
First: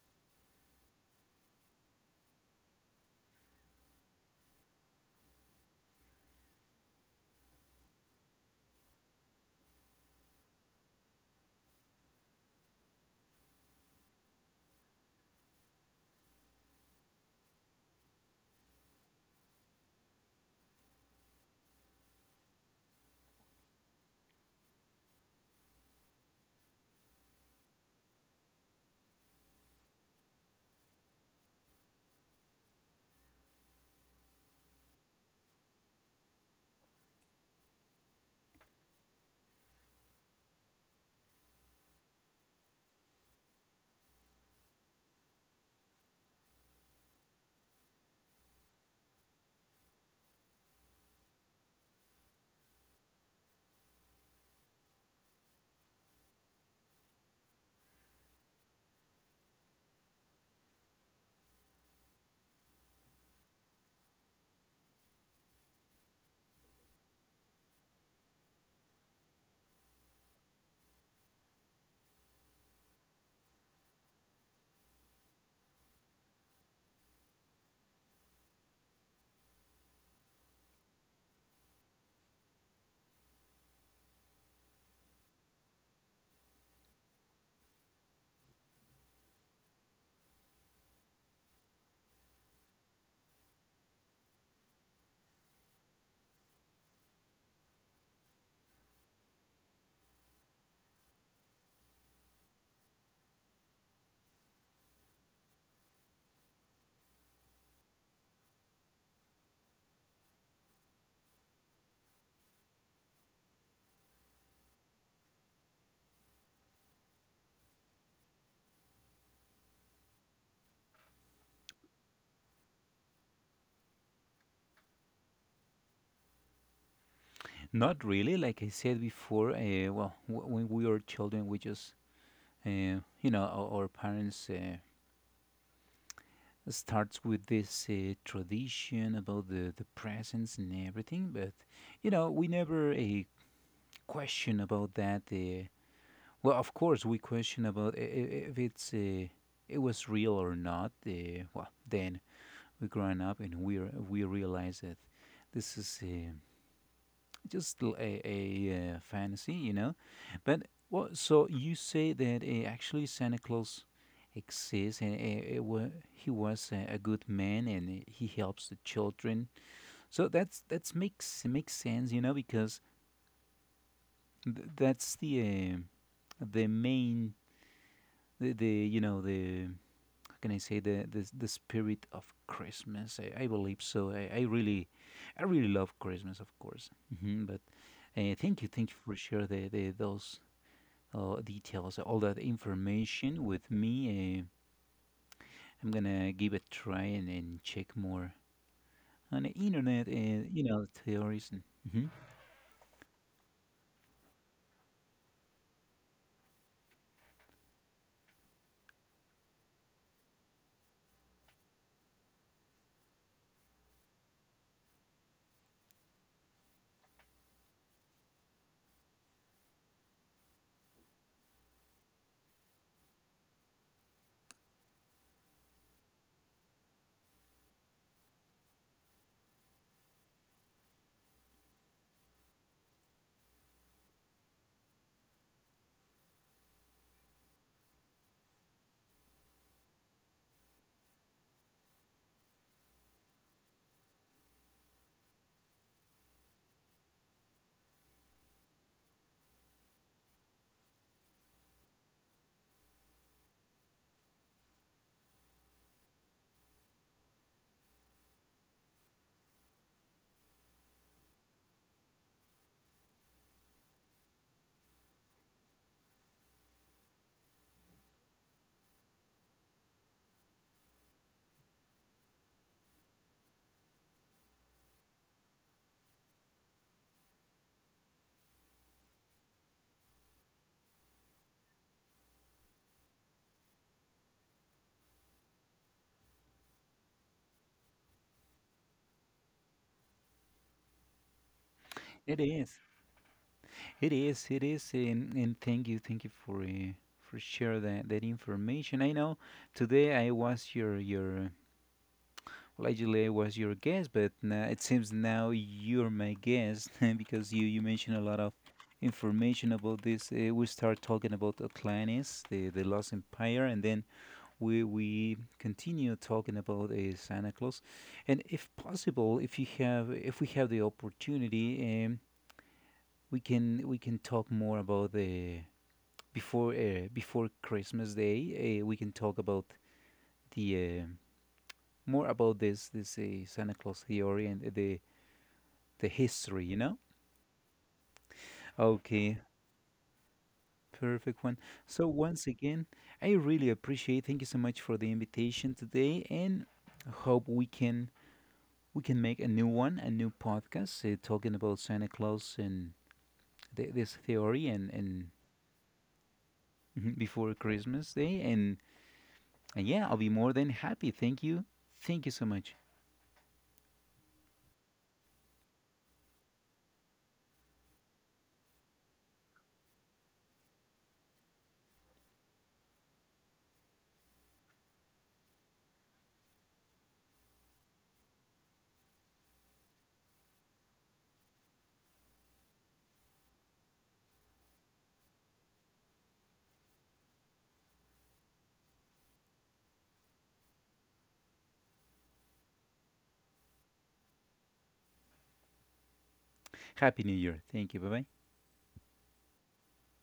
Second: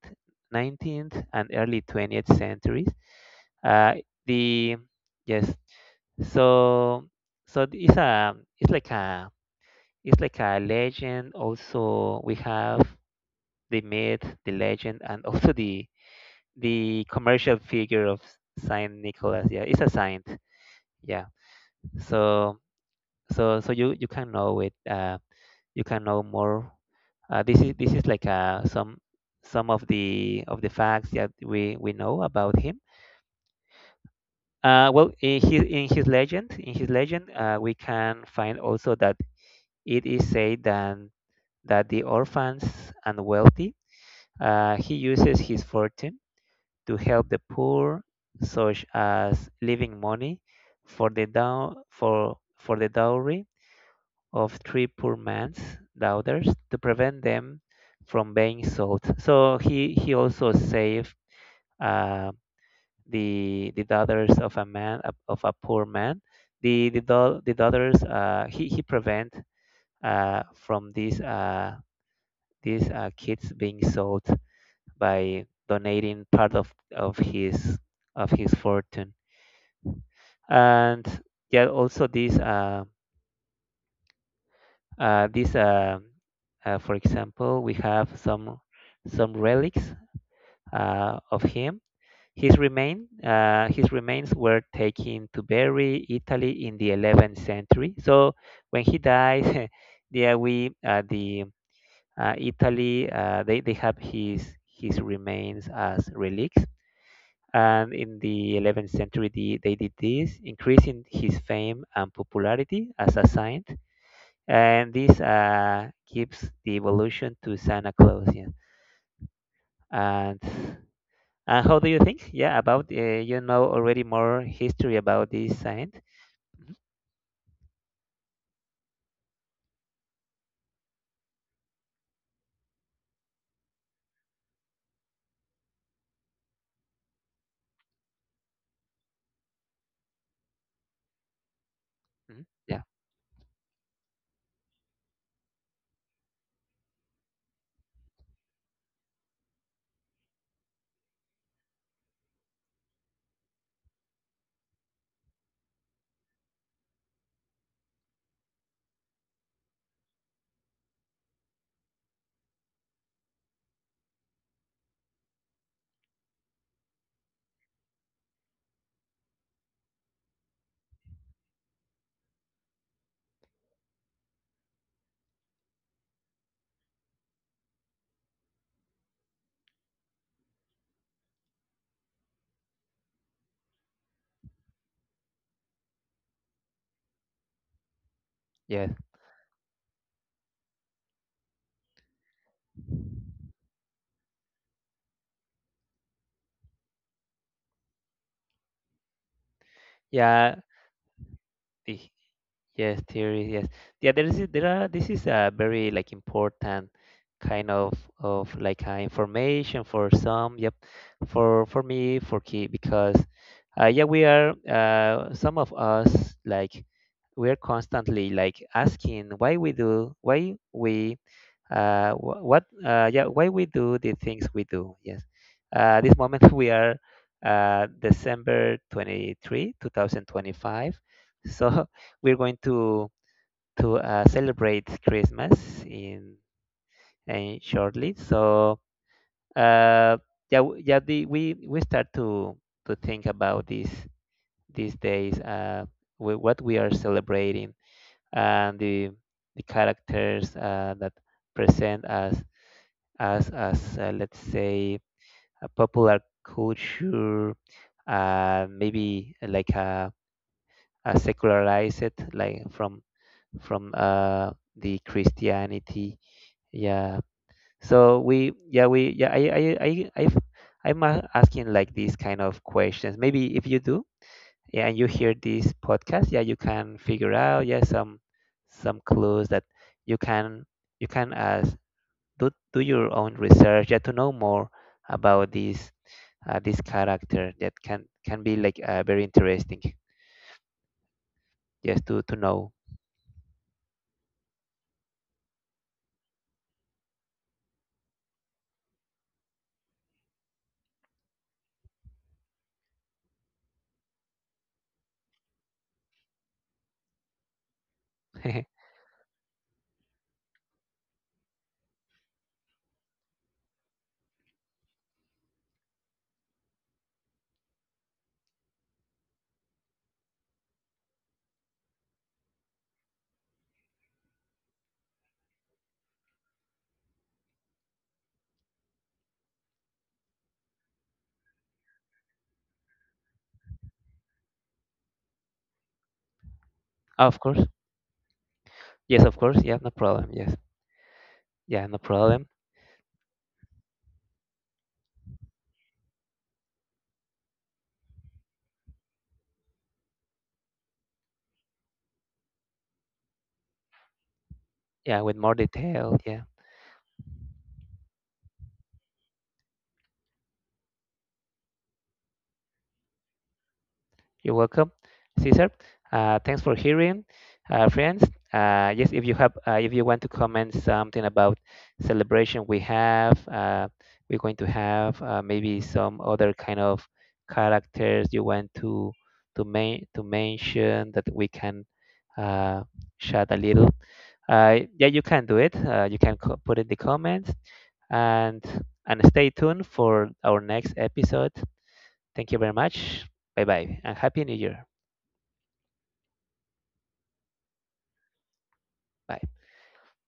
[SPEAKER 1] 19th and early 20th centuries. Uh, the Yes, so so it's a it's like a it's like a legend. Also, we have the myth, the legend, and also the commercial figure of Saint Nicholas. Yeah, it's a saint. Yeah. So you can know it. You can know more. This is, this is like some of the facts that we know about him. Well, in his in his legend, we can find also that it is said that the orphans and wealthy. He uses his fortune to help the poor, such as leaving money for the dow- for the dowry of three poor man's daughters to prevent them from being sold. So he also saved uh, the daughters of a man, of a poor man. The daughters he prevent from these kids being sold, by donating part of his fortune. And yeah, also this uh, this uh, for example, we have some relics of him. His remains were taken to Berry, Italy, in the 11th century. So when he dies, yeah, we the Italy, they have his remains as relics, and in the 11th century they did this, increasing his fame and popularity as a saint, and this gives the evolution to Santa Claus, yeah. And how do you think, yeah, about you know already more history about this saint. Mhm.
[SPEAKER 2] Not really. Like I said before, well, when we are children, we just, you know, our parents starts with this tradition about the presents and everything. But, you know,
[SPEAKER 1] Mhm.
[SPEAKER 2] we
[SPEAKER 1] Yeah.
[SPEAKER 2] never question about that. Well, of course, we question about if it's it was real or not. Well, then we growing up and we we realize that this is just a fantasy, you know. But what? So you say that actually Santa Claus exists, and he was a good man, and he helps the children. So that's makes makes sense, you know, because that's the main the you know the how can I say the spirit of Christmas. I believe so. I really love Christmas, of course. Hmm. But
[SPEAKER 1] Yeah.
[SPEAKER 2] thank you for share the those details, all that information with me. I'm gonna give it a try and check more on the internet and
[SPEAKER 1] Yeah.
[SPEAKER 2] you know theories. And,
[SPEAKER 1] The,
[SPEAKER 2] Mhm.
[SPEAKER 1] Yes, theory. Yes, yeah. There are. This is a very like important kind of like information for some. Yep, for me for key because yeah we are some of us, like, we are constantly like asking why we do, why we wh- what yeah why we do the things we do. Yes, this moment, we are December 23, 2025. So we're going to celebrate Christmas in, in shortly. So uh, yeah, yeah, we start to think about these days, what we are celebrating and the characters that present as let's say, a popular culture, maybe like a secularized, like, from the Christianity. Yeah. So we, yeah, we, yeah, I'm asking like these kind of questions. Maybe if you do, yeah, and you hear this podcast, yeah, you can figure out yeah some clues that you can ask, do your own research, yeah, to know more about this this character that can be like very interesting, just to
[SPEAKER 2] It
[SPEAKER 1] know.
[SPEAKER 2] is, it is, it is, and thank you for share that that information. I know today I was your well, actually I was your guest, but now, it seems now you're my guest because you mentioned a lot of information about this. We start talking about Atlantis, the Lost Empire, and then where we continue talking about Santa Claus, and if possible, if you have, if we have the opportunity, we can talk more about the before before Christmas Day. We can talk about the more about this this Santa Claus theory and the history. You know.
[SPEAKER 1] Of course. Yes, of
[SPEAKER 2] Okay,
[SPEAKER 1] course. Yeah, no problem. Yes.
[SPEAKER 2] perfect one.
[SPEAKER 1] Yeah, no
[SPEAKER 2] So
[SPEAKER 1] problem.
[SPEAKER 2] once again, I really appreciate. Thank you so much for the invitation today, and hope we can make a new one, a new podcast talking about Santa Claus and this theory
[SPEAKER 1] Yeah,
[SPEAKER 2] and
[SPEAKER 1] with more detail. Yeah,
[SPEAKER 2] before Christmas Day. And yeah, I'll be more than happy. Thank you. Thank you so much.
[SPEAKER 1] you're welcome, Caesar. Thanks for hearing, friends. Yes, if you have, if you want to comment something about celebration we have, we're going to have maybe some other kind of characters you want to main to mention that we can uh, chat a little. Yeah, you can do it. You can put in the comments, and stay tuned for our next episode. Thank you very much. Bye bye, and Happy New Year.
[SPEAKER 2] Happy New Year. Thank you. Bye bye.
[SPEAKER 1] Bye.